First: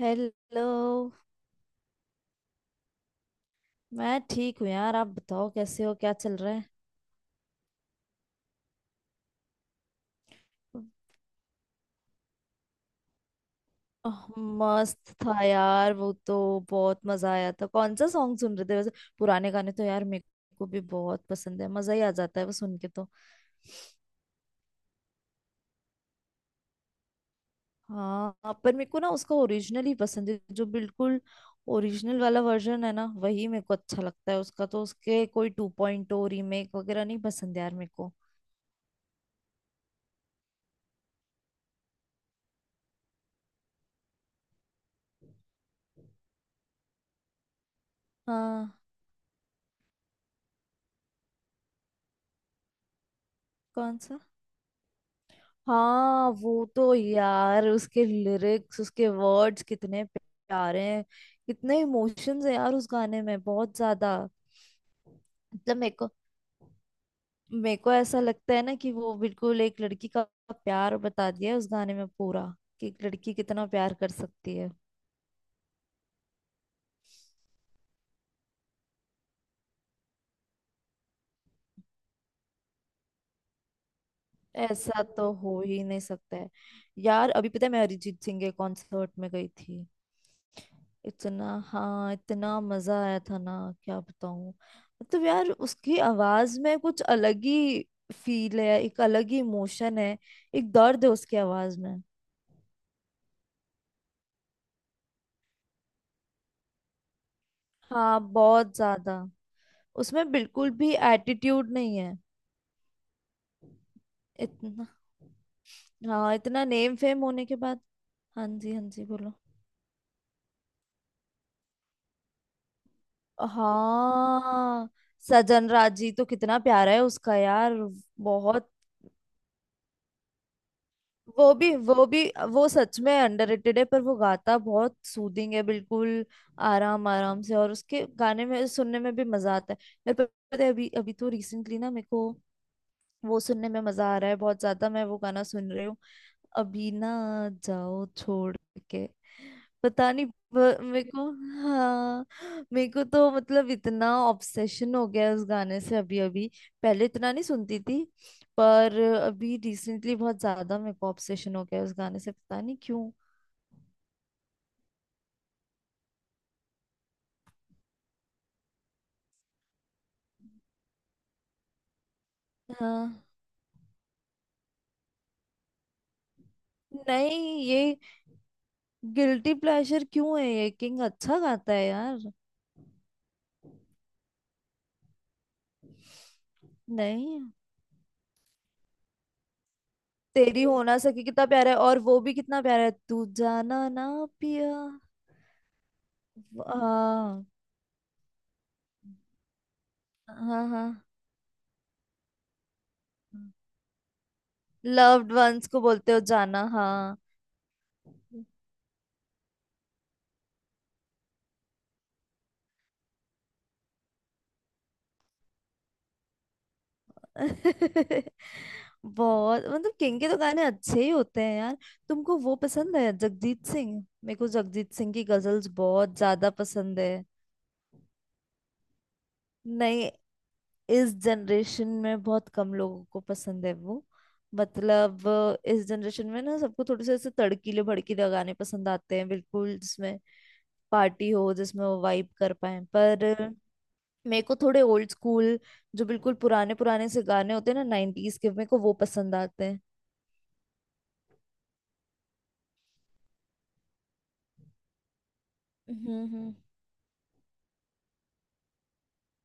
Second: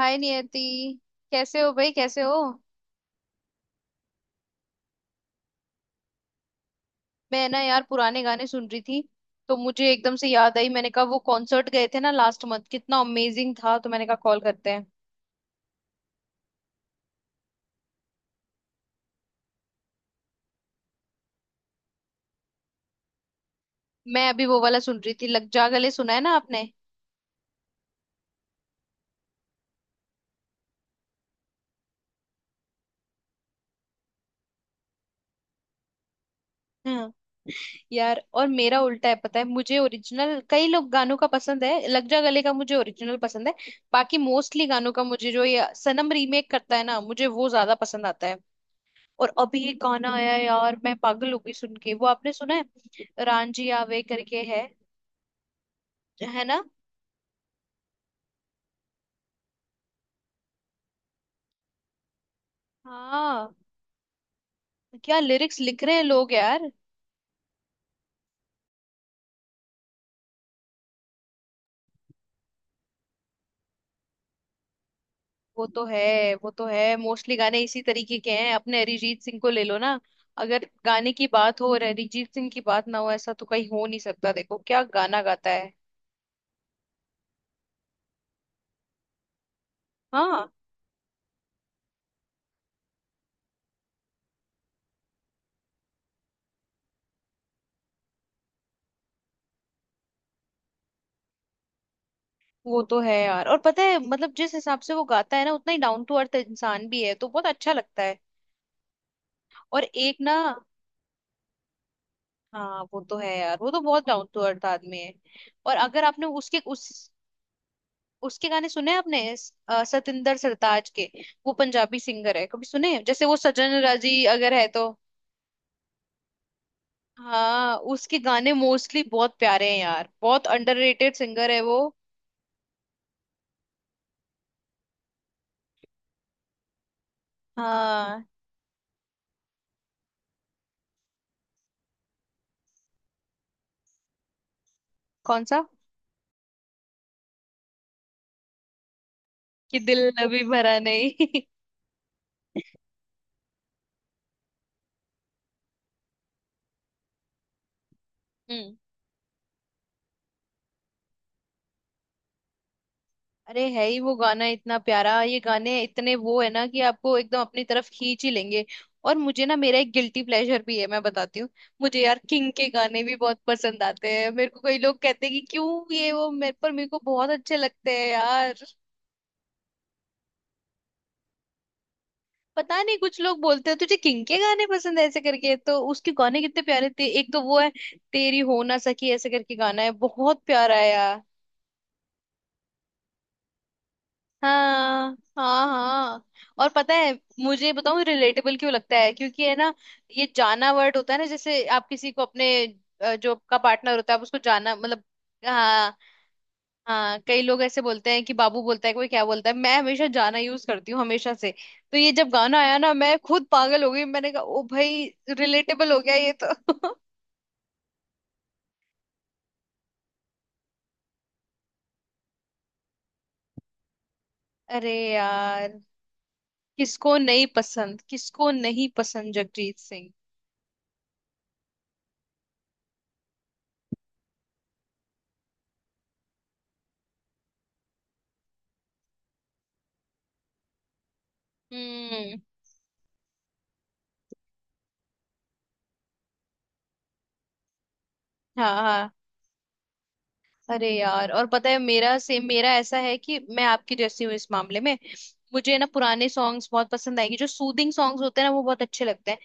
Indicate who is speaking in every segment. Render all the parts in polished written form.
Speaker 1: हाय Niyati,
Speaker 2: hello.
Speaker 1: कैसे हो भाई? कैसे हो?
Speaker 2: मैं ठीक हूँ यार, आप बताओ कैसे हो, क्या चल रहा है?
Speaker 1: मैं ना यार पुराने गाने सुन रही थी। तो मुझे एकदम से याद आई। मैंने कहा वो कॉन्सर्ट गए थे ना लास्ट मंथ, कितना अमेजिंग था। तो मैंने कहा कॉल करते हैं।
Speaker 2: मस्त था यार वो तो। बहुत मजा आया था। कौन सा सॉन्ग सुन रहे थे वैसे? पुराने गाने तो यार मेरे को भी बहुत पसंद है, मजा ही आ जाता है वो सुन के तो।
Speaker 1: मैं अभी वो वाला सुन रही थी, लग जा गले। सुना है ना आपने?
Speaker 2: हाँ, पर मेरे को ना उसका ओरिजिनल ही पसंद है, जो बिल्कुल ओरिजिनल वाला वर्जन है ना, वही मेरे को अच्छा लगता है उसका। तो उसके कोई टू पॉइंट रीमेक वगैरह
Speaker 1: हाँ
Speaker 2: नहीं पसंद यार मेरे को।
Speaker 1: यार, और मेरा उल्टा है। पता है, मुझे ओरिजिनल कई लोग गानों का पसंद है। लग जा गले का मुझे ओरिजिनल पसंद है। बाकी मोस्टली गानों का मुझे जो ये सनम रीमेक करता है ना, मुझे वो ज्यादा पसंद आता है।
Speaker 2: हाँ।
Speaker 1: और अभी ये गाना आया है यार, मैं पागल हो गई सुन के। वो आपने सुना है, रांझी
Speaker 2: कौन
Speaker 1: आवे
Speaker 2: सा?
Speaker 1: करके है?
Speaker 2: हाँ,
Speaker 1: है ना?
Speaker 2: वो तो यार उसके लिरिक्स, उसके वर्ड्स कितने प्यारे हैं। कितने इमोशंस है यार उस गाने में,
Speaker 1: हाँ।
Speaker 2: बहुत ज्यादा।
Speaker 1: क्या लिरिक्स
Speaker 2: मतलब
Speaker 1: लिख
Speaker 2: मेरे
Speaker 1: रहे हैं
Speaker 2: को
Speaker 1: लोग यार।
Speaker 2: मेरे को ऐसा लगता है ना कि वो बिल्कुल एक लड़की का प्यार बता दिया है उस गाने में पूरा, कि एक लड़की कितना प्यार कर सकती है।
Speaker 1: वो तो है, वो तो है। मोस्टली गाने इसी तरीके के हैं। अपने अरिजीत सिंह को ले लो ना। अगर गाने की बात हो और अरिजीत सिंह की बात ना हो, ऐसा तो कहीं हो नहीं सकता। देखो क्या
Speaker 2: ऐसा
Speaker 1: गाना
Speaker 2: तो
Speaker 1: गाता
Speaker 2: हो
Speaker 1: है।
Speaker 2: ही नहीं सकता है। यार अभी पता है मैं अरिजीत सिंह के कॉन्सर्ट में गई थी।
Speaker 1: हाँ
Speaker 2: इतना, हाँ, इतना मजा आया था ना, क्या बताऊं। मतलब यार उसकी आवाज में कुछ अलग ही फील है, एक अलग ही इमोशन है, एक दर्द है उसकी आवाज में।
Speaker 1: वो तो है यार। और पता है मतलब, जिस हिसाब से वो गाता है ना, उतना ही डाउन टू अर्थ इंसान भी है, तो बहुत अच्छा लगता है।
Speaker 2: हाँ, बहुत ज्यादा।
Speaker 1: और एक
Speaker 2: उसमें
Speaker 1: ना।
Speaker 2: बिल्कुल भी एटीट्यूड नहीं है।
Speaker 1: हाँ वो तो है यार, वो तो बहुत डाउन टू अर्थ
Speaker 2: इतना।
Speaker 1: आदमी है। और अगर आपने
Speaker 2: हाँ,
Speaker 1: उसके
Speaker 2: इतना नेम
Speaker 1: उस
Speaker 2: फेम होने के बाद। हाँ
Speaker 1: उसके गाने
Speaker 2: जी, हाँ
Speaker 1: सुने हैं
Speaker 2: जी
Speaker 1: आपने,
Speaker 2: बोलो।
Speaker 1: सतिंदर सरताज के। वो पंजाबी सिंगर है। कभी सुने हैं? जैसे वो सजन राजी अगर है तो।
Speaker 2: हाँ, सजन राजी तो कितना प्यारा है उसका यार।
Speaker 1: हाँ, उसके गाने
Speaker 2: बहुत।
Speaker 1: मोस्टली बहुत प्यारे हैं यार। बहुत अंडररेटेड सिंगर
Speaker 2: वो
Speaker 1: है
Speaker 2: भी
Speaker 1: वो।
Speaker 2: वो भी वो सच में अंडररेटेड है, पर वो गाता बहुत सूदिंग है, बिल्कुल आराम आराम से। और उसके
Speaker 1: हाँ।
Speaker 2: गाने में सुनने में भी मजा आता है मेरे को। पता है अभी अभी तो रिसेंटली ना मेरे को वो सुनने में मजा आ रहा है बहुत ज्यादा। मैं वो गाना
Speaker 1: कौन सा?
Speaker 2: सुन रही हूँ। अभी ना, जाओ छोड़ के।
Speaker 1: कि दिल
Speaker 2: पता नहीं।
Speaker 1: अभी भरा
Speaker 2: मेरे को,
Speaker 1: नहीं।
Speaker 2: हाँ, मेरे को तो मतलब इतना ऑब्सेशन हो गया है उस गाने से। अभी अभी पहले इतना नहीं सुनती थी,
Speaker 1: हम्म।
Speaker 2: पर अभी रिसेंटली बहुत ज्यादा मेरे को ऑब्सेशन हो गया है उस गाने से, पता नहीं क्यों।
Speaker 1: अरे है ही वो गाना इतना प्यारा। ये गाने इतने वो है ना कि आपको एकदम अपनी तरफ खींच ही लेंगे। और मुझे ना मेरा एक गिल्टी प्लेजर भी है, मैं बताती हूँ। मुझे यार किंग के गाने भी
Speaker 2: हाँ।
Speaker 1: बहुत पसंद आते हैं। मेरे को कई लोग कहते हैं कि क्यों ये वो, मेरे पर मेरे को बहुत अच्छे
Speaker 2: नहीं, ये
Speaker 1: लगते हैं यार।
Speaker 2: गिल्टी प्लेजर क्यों है? ये किंग अच्छा गाता है यार।
Speaker 1: पता नहीं कुछ लोग बोलते हैं तुझे किंग के गाने पसंद है ऐसे करके। तो उसके गाने कितने प्यारे थे। एक तो
Speaker 2: नहीं,
Speaker 1: वो है, तेरी हो ना सकी ऐसे करके गाना है, बहुत
Speaker 2: तेरी
Speaker 1: प्यारा
Speaker 2: हो
Speaker 1: है।
Speaker 2: ना सके कितना प्यारा है, और वो भी कितना प्यारा है तू जाना ना पिया।
Speaker 1: हाँ हाँ हाँ। और पता है,
Speaker 2: हाँ,
Speaker 1: मुझे बताऊँ रिलेटेबल क्यों लगता है? क्योंकि है ना, ये
Speaker 2: हाँ,
Speaker 1: जाना
Speaker 2: हाँ।
Speaker 1: वर्ड होता है ना। जैसे आप किसी को अपने जो आपका पार्टनर होता है, आप उसको जाना मतलब।
Speaker 2: लव्ड वंस को
Speaker 1: हाँ।
Speaker 2: बोलते हो जाना, हाँ।
Speaker 1: हाँ, कई लोग ऐसे बोलते हैं कि बाबू बोलता है, कोई क्या बोलता है। मैं हमेशा जाना यूज करती हूँ हमेशा से। तो ये जब गाना आया ना, मैं खुद पागल हो गई। मैंने कहा ओ भाई, रिलेटेबल हो गया ये तो।
Speaker 2: बहुत मतलब किंग के तो गाने अच्छे ही होते हैं यार। तुमको वो पसंद है जगजीत सिंह? मेरे को
Speaker 1: अरे
Speaker 2: जगजीत सिंह की गजल्स
Speaker 1: यार,
Speaker 2: बहुत ज्यादा पसंद
Speaker 1: किसको
Speaker 2: है।
Speaker 1: नहीं पसंद, किसको नहीं पसंद जगजीत सिंह।
Speaker 2: नहीं, इस जनरेशन में बहुत कम लोगों को पसंद है वो। मतलब इस जनरेशन में ना सबको थोड़े से ऐसे तड़कीले भड़कीले गाने पसंद आते हैं, बिल्कुल जिसमें पार्टी हो, जिसमें वो वाइब
Speaker 1: हम्म।
Speaker 2: कर पाए। पर मेरे को थोड़े ओल्ड स्कूल, जो बिल्कुल पुराने पुराने से गाने होते हैं ना, नाइनटीज के,
Speaker 1: हाँ
Speaker 2: मेरे को वो
Speaker 1: हाँ।
Speaker 2: पसंद आते हैं।
Speaker 1: अरे यार और पता है, मेरा सेम, मेरा ऐसा है कि मैं आपकी जैसी हूँ इस मामले में। मुझे ना पुराने
Speaker 2: हम्म।
Speaker 1: सॉन्ग्स बहुत पसंद आएंगे। जो सूदिंग सॉन्ग्स होते हैं ना वो बहुत अच्छे लगते हैं।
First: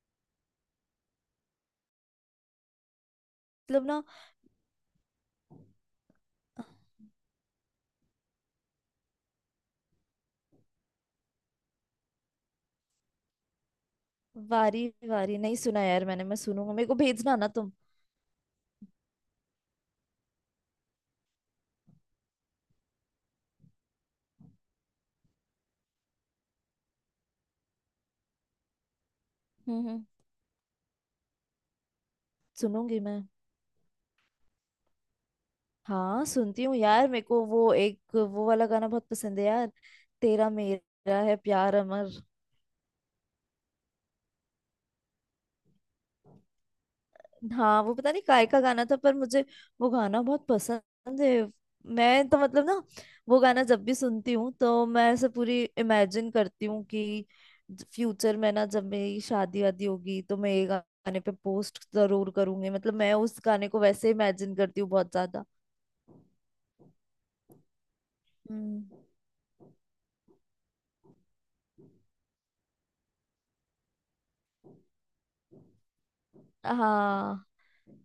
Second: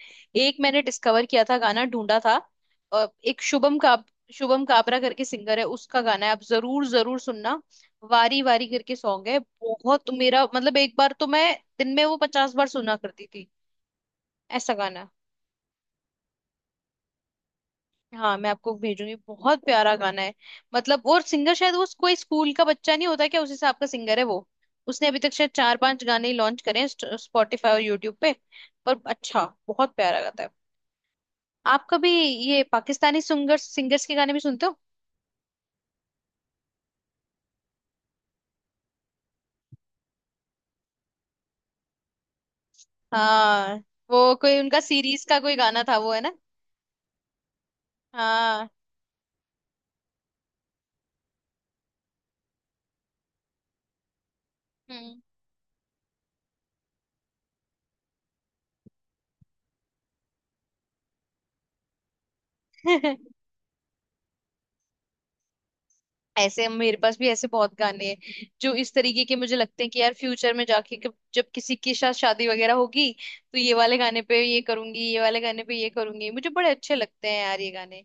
Speaker 1: एक मैंने डिस्कवर किया था, गाना ढूंढा था एक शुभम
Speaker 2: मतलब
Speaker 1: का।
Speaker 2: ना,
Speaker 1: शुभम काबरा करके सिंगर है, उसका गाना है, आप जरूर जरूर सुनना। वारी वारी करके सॉन्ग है। बहुत मेरा मतलब, एक बार तो मैं दिन में वो 50 बार सुना करती थी। ऐसा
Speaker 2: वारी
Speaker 1: गाना।
Speaker 2: वारी नहीं सुना यार, मैं सुनूंगा, मेरे को भेजना ना तुम।
Speaker 1: हाँ मैं आपको भेजूंगी, बहुत प्यारा गाना है। मतलब और सिंगर शायद वो कोई स्कूल का बच्चा नहीं होता क्या उस हिसाब का सिंगर है वो। उसने अभी तक शायद 4-5 गाने ही लॉन्च करे हैं स्पॉटिफाई और यूट्यूब पे। पर अच्छा,
Speaker 2: हम्म
Speaker 1: बहुत
Speaker 2: हम्म।
Speaker 1: प्यारा गाता है। आप कभी ये
Speaker 2: सुनूंगी मैं।
Speaker 1: पाकिस्तानी सिंगर्स के गाने भी सुनते हो?
Speaker 2: हाँ सुनती हूँ यार, मेरे को वो एक वो वाला गाना बहुत पसंद है यार, तेरा मेरा है प्यार अमर।
Speaker 1: हाँ वो कोई उनका सीरीज का कोई गाना था, वो है ना।
Speaker 2: हाँ वो पता नहीं काय का
Speaker 1: हाँ
Speaker 2: गाना था पर मुझे वो गाना बहुत पसंद है। मैं तो मतलब ना, वो गाना जब भी सुनती हूँ तो मैं
Speaker 1: हम्म।
Speaker 2: ऐसे पूरी इमेजिन करती हूँ कि फ्यूचर में ना जब मेरी शादी वादी होगी तो मैं ये गाने पे पोस्ट जरूर करूंगी, मतलब मैं उस गाने को वैसे इमेजिन करती हूँ बहुत ज्यादा।
Speaker 1: ऐसे मेरे पास भी ऐसे बहुत गाने हैं जो
Speaker 2: हम्म।
Speaker 1: इस तरीके के मुझे लगते हैं कि यार फ्यूचर में जाके जब किसी के साथ शादी वगैरह होगी, तो ये वाले गाने पे ये करूंगी, ये वाले गाने पे ये करूंगी। मुझे बड़े अच्छे लगते हैं
Speaker 2: हाँ
Speaker 1: यार ये गाने।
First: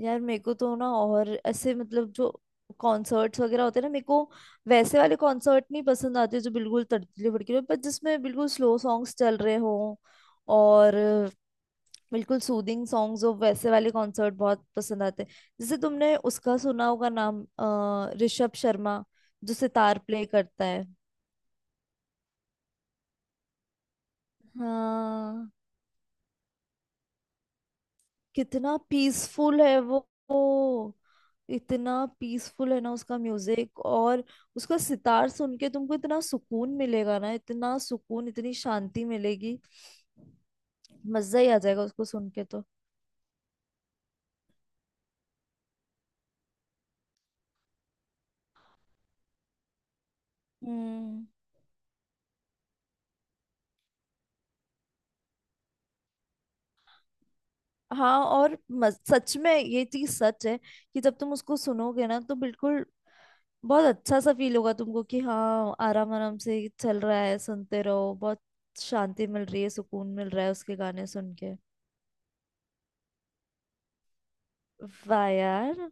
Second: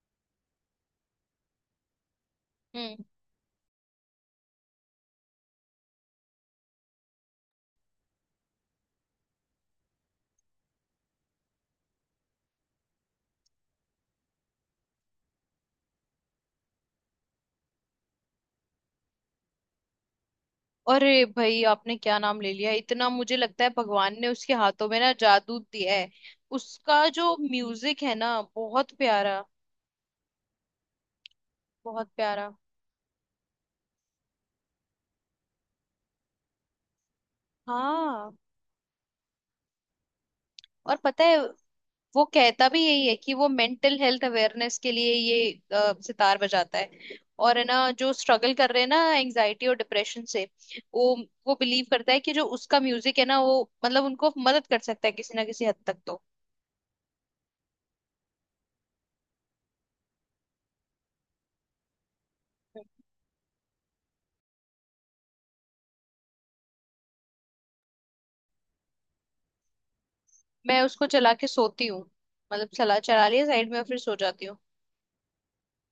Speaker 2: यार मेरे को तो ना, और ऐसे मतलब जो
Speaker 1: हम्म।
Speaker 2: कॉन्सर्ट्स वगैरह होते हैं ना, मेरे को वैसे वाले कॉन्सर्ट नहीं पसंद आते जो बिल्कुल तड़कले भड़कले हो, पर जिसमें बिल्कुल स्लो सॉन्ग्स चल रहे हों और बिल्कुल सूदिंग सॉन्ग्स हो, वैसे वाले कॉन्सर्ट बहुत पसंद आते हैं। जैसे तुमने उसका सुना होगा नाम, ऋषभ शर्मा, जो सितार प्ले करता है।
Speaker 1: अरे भाई आपने क्या नाम ले लिया, इतना मुझे लगता है भगवान ने उसके हाथों में ना
Speaker 2: हाँ,
Speaker 1: जादू दिया है। उसका जो म्यूजिक है ना
Speaker 2: कितना
Speaker 1: बहुत प्यारा।
Speaker 2: पीसफुल है वो। वो इतना
Speaker 1: बहुत प्यारा।
Speaker 2: पीसफुल है ना उसका म्यूजिक। और उसका सितार सुन के तुमको इतना सुकून मिलेगा ना, इतना सुकून,
Speaker 1: हाँ
Speaker 2: इतनी शांति मिलेगी।
Speaker 1: और पता है,
Speaker 2: मजा ही आ जाएगा उसको
Speaker 1: वो
Speaker 2: सुन के तो।
Speaker 1: कहता भी यही है कि वो मेंटल हेल्थ अवेयरनेस के लिए ये सितार बजाता है। और है ना जो स्ट्रगल कर रहे हैं ना एंजाइटी और डिप्रेशन से, वो
Speaker 2: हम्म।
Speaker 1: वो बिलीव करता है कि जो उसका म्यूजिक है ना, वो मतलब उनको मदद कर सकता है किसी ना किसी हद तक तो।
Speaker 2: हाँ और सच में ये चीज सच है कि जब तुम उसको सुनोगे ना तो बिल्कुल बहुत अच्छा सा फील होगा तुमको कि हाँ, आराम आराम से चल रहा है, सुनते रहो। बहुत शांति मिल रही है, सुकून मिल रहा है उसके
Speaker 1: मैं उसको
Speaker 2: गाने
Speaker 1: चला
Speaker 2: सुन
Speaker 1: के
Speaker 2: के।
Speaker 1: सोती हूँ, मतलब चला चला लिया साइड में और फिर सो जाती हूँ।
Speaker 2: वाह यार।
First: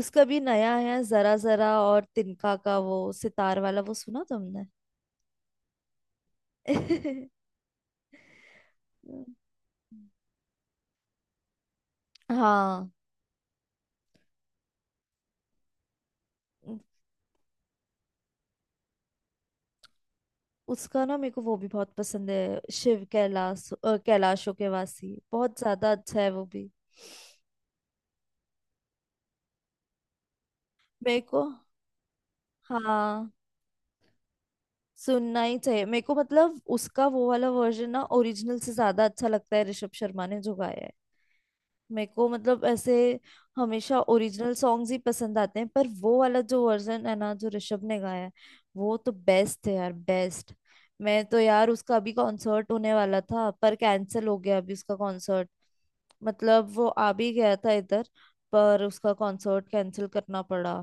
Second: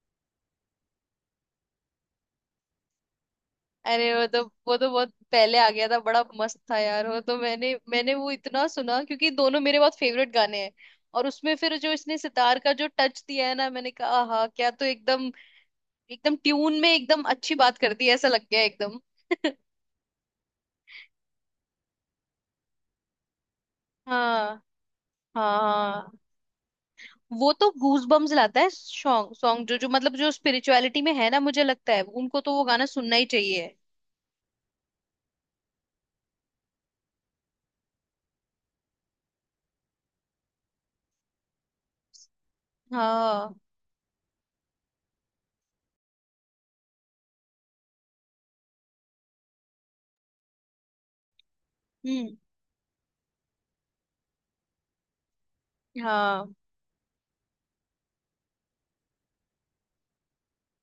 Speaker 2: उसका भी नया है जरा जरा और तिनका का वो सितार वाला, वो
Speaker 1: अरे
Speaker 2: सुना
Speaker 1: वो तो
Speaker 2: तुमने?
Speaker 1: वो तो बहुत पहले आ गया था। बड़ा मस्त था यार वो तो। मैंने मैंने वो इतना सुना क्योंकि दोनों मेरे बहुत फेवरेट गाने हैं। और उसमें फिर जो इसने सितार का जो
Speaker 2: हाँ।
Speaker 1: टच दिया है ना, मैंने कहा हाँ क्या! तो एकदम एकदम
Speaker 2: उ-
Speaker 1: ट्यून में, एकदम अच्छी बात करती है ऐसा लग गया एकदम।
Speaker 2: उसका ना मेरे को वो भी बहुत पसंद है, शिव कैलाश, कैलाशो
Speaker 1: हाँ।
Speaker 2: के वासी, बहुत ज्यादा
Speaker 1: हाँ
Speaker 2: अच्छा है वो भी।
Speaker 1: वो तो गूज बम्स लाता है सॉन्ग। सॉन्ग जो जो मतलब जो स्पिरिचुअलिटी में
Speaker 2: मेरे
Speaker 1: है ना,
Speaker 2: को,
Speaker 1: मुझे लगता है उनको तो वो गाना सुनना ही
Speaker 2: हाँ,
Speaker 1: चाहिए।
Speaker 2: सुनना ही चाहिए मेरे को। मतलब उसका वो वाला वर्जन ना ओरिजिनल से ज्यादा अच्छा लगता है, ऋषभ शर्मा ने जो गाया है। मेरे को मतलब ऐसे
Speaker 1: हाँ।
Speaker 2: हमेशा ओरिजिनल सॉन्ग्स ही पसंद आते हैं, पर वो वाला जो वर्जन है ना, जो ऋषभ ने गाया है, वो तो बेस्ट है यार, बेस्ट। मैं तो यार उसका अभी
Speaker 1: हम्म।
Speaker 2: कॉन्सर्ट होने वाला था, पर कैंसिल हो गया अभी उसका कॉन्सर्ट।
Speaker 1: हाँ।
Speaker 2: मतलब वो आ भी गया था इधर, पर उसका कॉन्सर्ट कैंसिल करना पड़ा।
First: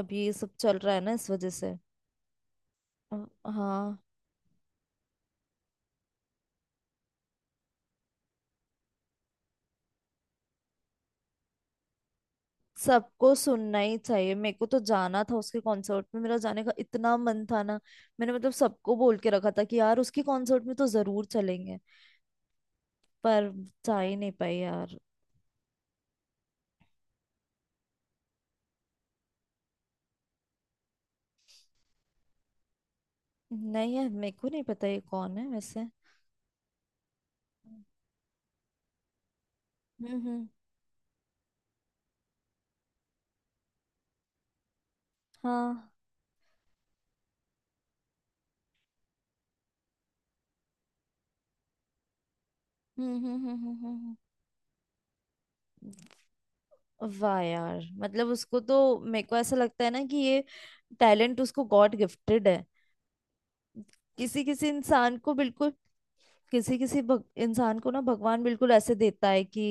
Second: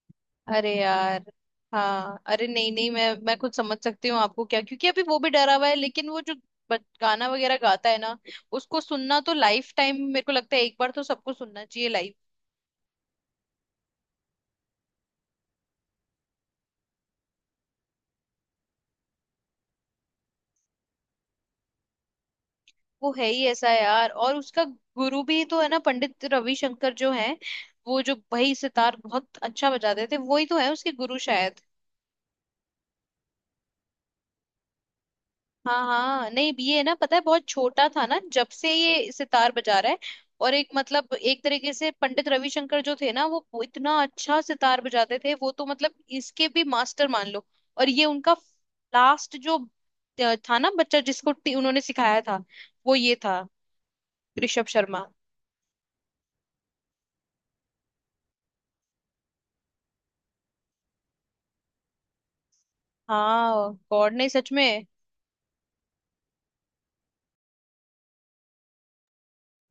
Speaker 2: अभी ये सब
Speaker 1: अरे
Speaker 2: चल रहा है ना,
Speaker 1: यार।
Speaker 2: इस वजह से।
Speaker 1: हाँ अरे नहीं नहीं, मैं
Speaker 2: अ,
Speaker 1: मैं कुछ समझ
Speaker 2: हाँ,
Speaker 1: सकती हूँ आपको क्या, क्योंकि अभी वो भी डरा हुआ है। लेकिन वो जो गाना वगैरह गाता है ना, उसको सुनना तो लाइफ टाइम मेरे को लगता है एक बार तो सबको सुनना चाहिए लाइव।
Speaker 2: सबको सुनना ही चाहिए। मेरे को तो जाना था उसके कॉन्सर्ट में, मेरा जाने का इतना मन था ना। मैंने मतलब सबको बोल के रखा था कि यार उसके कॉन्सर्ट में तो जरूर चलेंगे,
Speaker 1: वो है ही
Speaker 2: पर
Speaker 1: ऐसा
Speaker 2: जा
Speaker 1: यार।
Speaker 2: ही नहीं
Speaker 1: और
Speaker 2: पाई
Speaker 1: उसका
Speaker 2: यार।
Speaker 1: गुरु भी तो है ना, पंडित रविशंकर जो है। वो जो भाई सितार बहुत अच्छा बजाते थे, वही तो है उसके गुरु शायद।
Speaker 2: नहीं है, मेरे को नहीं पता ये कौन है
Speaker 1: हाँ
Speaker 2: वैसे।
Speaker 1: हाँ नहीं ये है ना, पता है बहुत
Speaker 2: हम्म
Speaker 1: छोटा था ना जब से ये सितार बजा रहा है।
Speaker 2: हम्म।
Speaker 1: और एक मतलब, एक तरीके से पंडित रविशंकर जो थे ना, वो इतना अच्छा सितार बजाते थे। वो तो
Speaker 2: हाँ।
Speaker 1: मतलब इसके भी मास्टर मान लो। और ये उनका लास्ट जो था ना बच्चा, जिसको उन्होंने सिखाया था, वो
Speaker 2: हम्म
Speaker 1: ये
Speaker 2: हम्म
Speaker 1: था,
Speaker 2: हम्म हम्म हम्म,
Speaker 1: ऋषभ शर्मा।
Speaker 2: वाह यार, मतलब उसको तो मेरे को ऐसा लगता है ना कि ये टैलेंट उसको गॉड गिफ्टेड है।
Speaker 1: हाँ गॉड नहीं,
Speaker 2: किसी
Speaker 1: सच
Speaker 2: किसी
Speaker 1: में।
Speaker 2: इंसान को बिल्कुल, किसी किसी इंसान को ना भगवान बिल्कुल ऐसे देता है कि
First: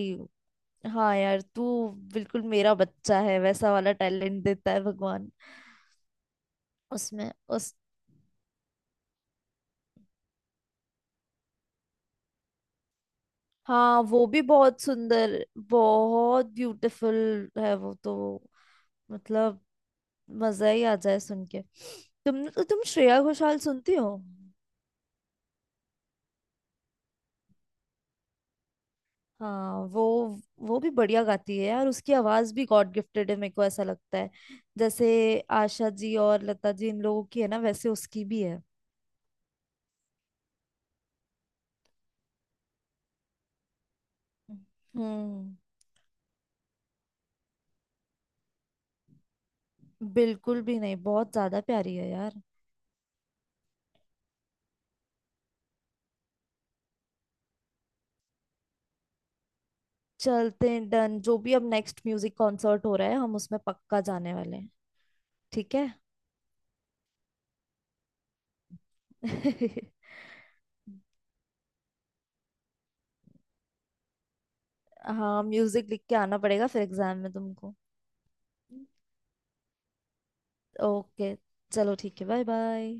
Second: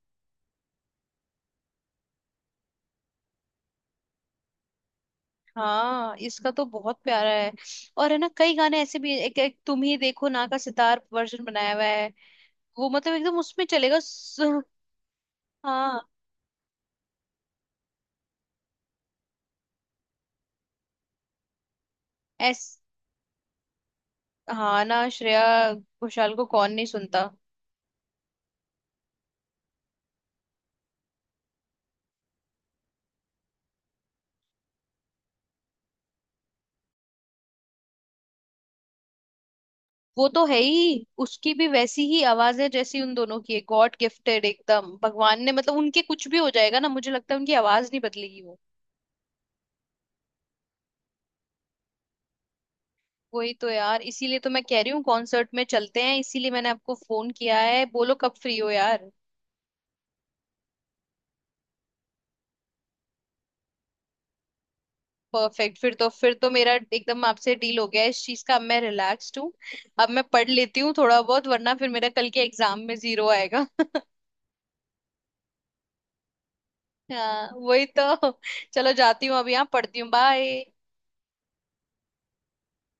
Speaker 2: हाँ यार तू बिल्कुल मेरा बच्चा है, वैसा वाला टैलेंट देता है भगवान।
Speaker 1: हाँ, इसका तो बहुत प्यारा
Speaker 2: उसमें
Speaker 1: है।
Speaker 2: उस
Speaker 1: और है ना, कई गाने ऐसे भी, एक तुम ही देखो ना का सितार वर्जन बनाया हुआ है। वो मतलब एकदम उसमें चलेगा।
Speaker 2: हाँ, वो भी बहुत सुंदर,
Speaker 1: हाँ।
Speaker 2: बहुत ब्यूटीफुल है वो तो। मतलब मजा ही आ जाए सुन के। तुम
Speaker 1: एस।
Speaker 2: तुम श्रेया घोषाल सुनती हो?
Speaker 1: हाँ ना, श्रेया घोषाल को कौन नहीं सुनता।
Speaker 2: हाँ, वो भी बढ़िया गाती है यार, उसकी आवाज भी गॉड गिफ्टेड है मेरे को ऐसा लगता है। जैसे आशा जी और लता जी इन लोगों की है ना, वैसे उसकी भी है।
Speaker 1: वो तो है ही, उसकी भी वैसी ही आवाज है जैसी उन दोनों की है। गॉड गिफ्टेड एकदम, भगवान ने
Speaker 2: हम्म,
Speaker 1: मतलब, उनके कुछ भी हो जाएगा ना, मुझे लगता है उनकी आवाज नहीं बदलेगी वो।
Speaker 2: बिल्कुल भी नहीं, बहुत ज्यादा प्यारी है यार।
Speaker 1: वही तो यार, इसीलिए तो मैं कह रही हूँ कॉन्सर्ट में चलते हैं। इसीलिए मैंने आपको फोन किया है, बोलो कब फ्री हो यार।
Speaker 2: चलते हैं डन, जो भी अब नेक्स्ट म्यूजिक कॉन्सर्ट हो रहा है हम उसमें पक्का जाने वाले हैं। ठीक
Speaker 1: परफेक्ट,
Speaker 2: है।
Speaker 1: फिर तो मेरा एकदम आपसे डील हो गया है इस चीज का। अब मैं रिलैक्स्ड हूँ। अब मैं पढ़ लेती हूँ थोड़ा बहुत, वरना फिर मेरा कल के एग्जाम में 0 आएगा।
Speaker 2: हाँ, म्यूजिक लिख के आना पड़ेगा फिर एग्जाम में
Speaker 1: हाँ
Speaker 2: तुमको।
Speaker 1: वही तो। चलो जाती हूँ अभी, यहाँ पढ़ती हूँ। बाय।
Speaker 2: ओके, चलो ठीक है, बाय बाय।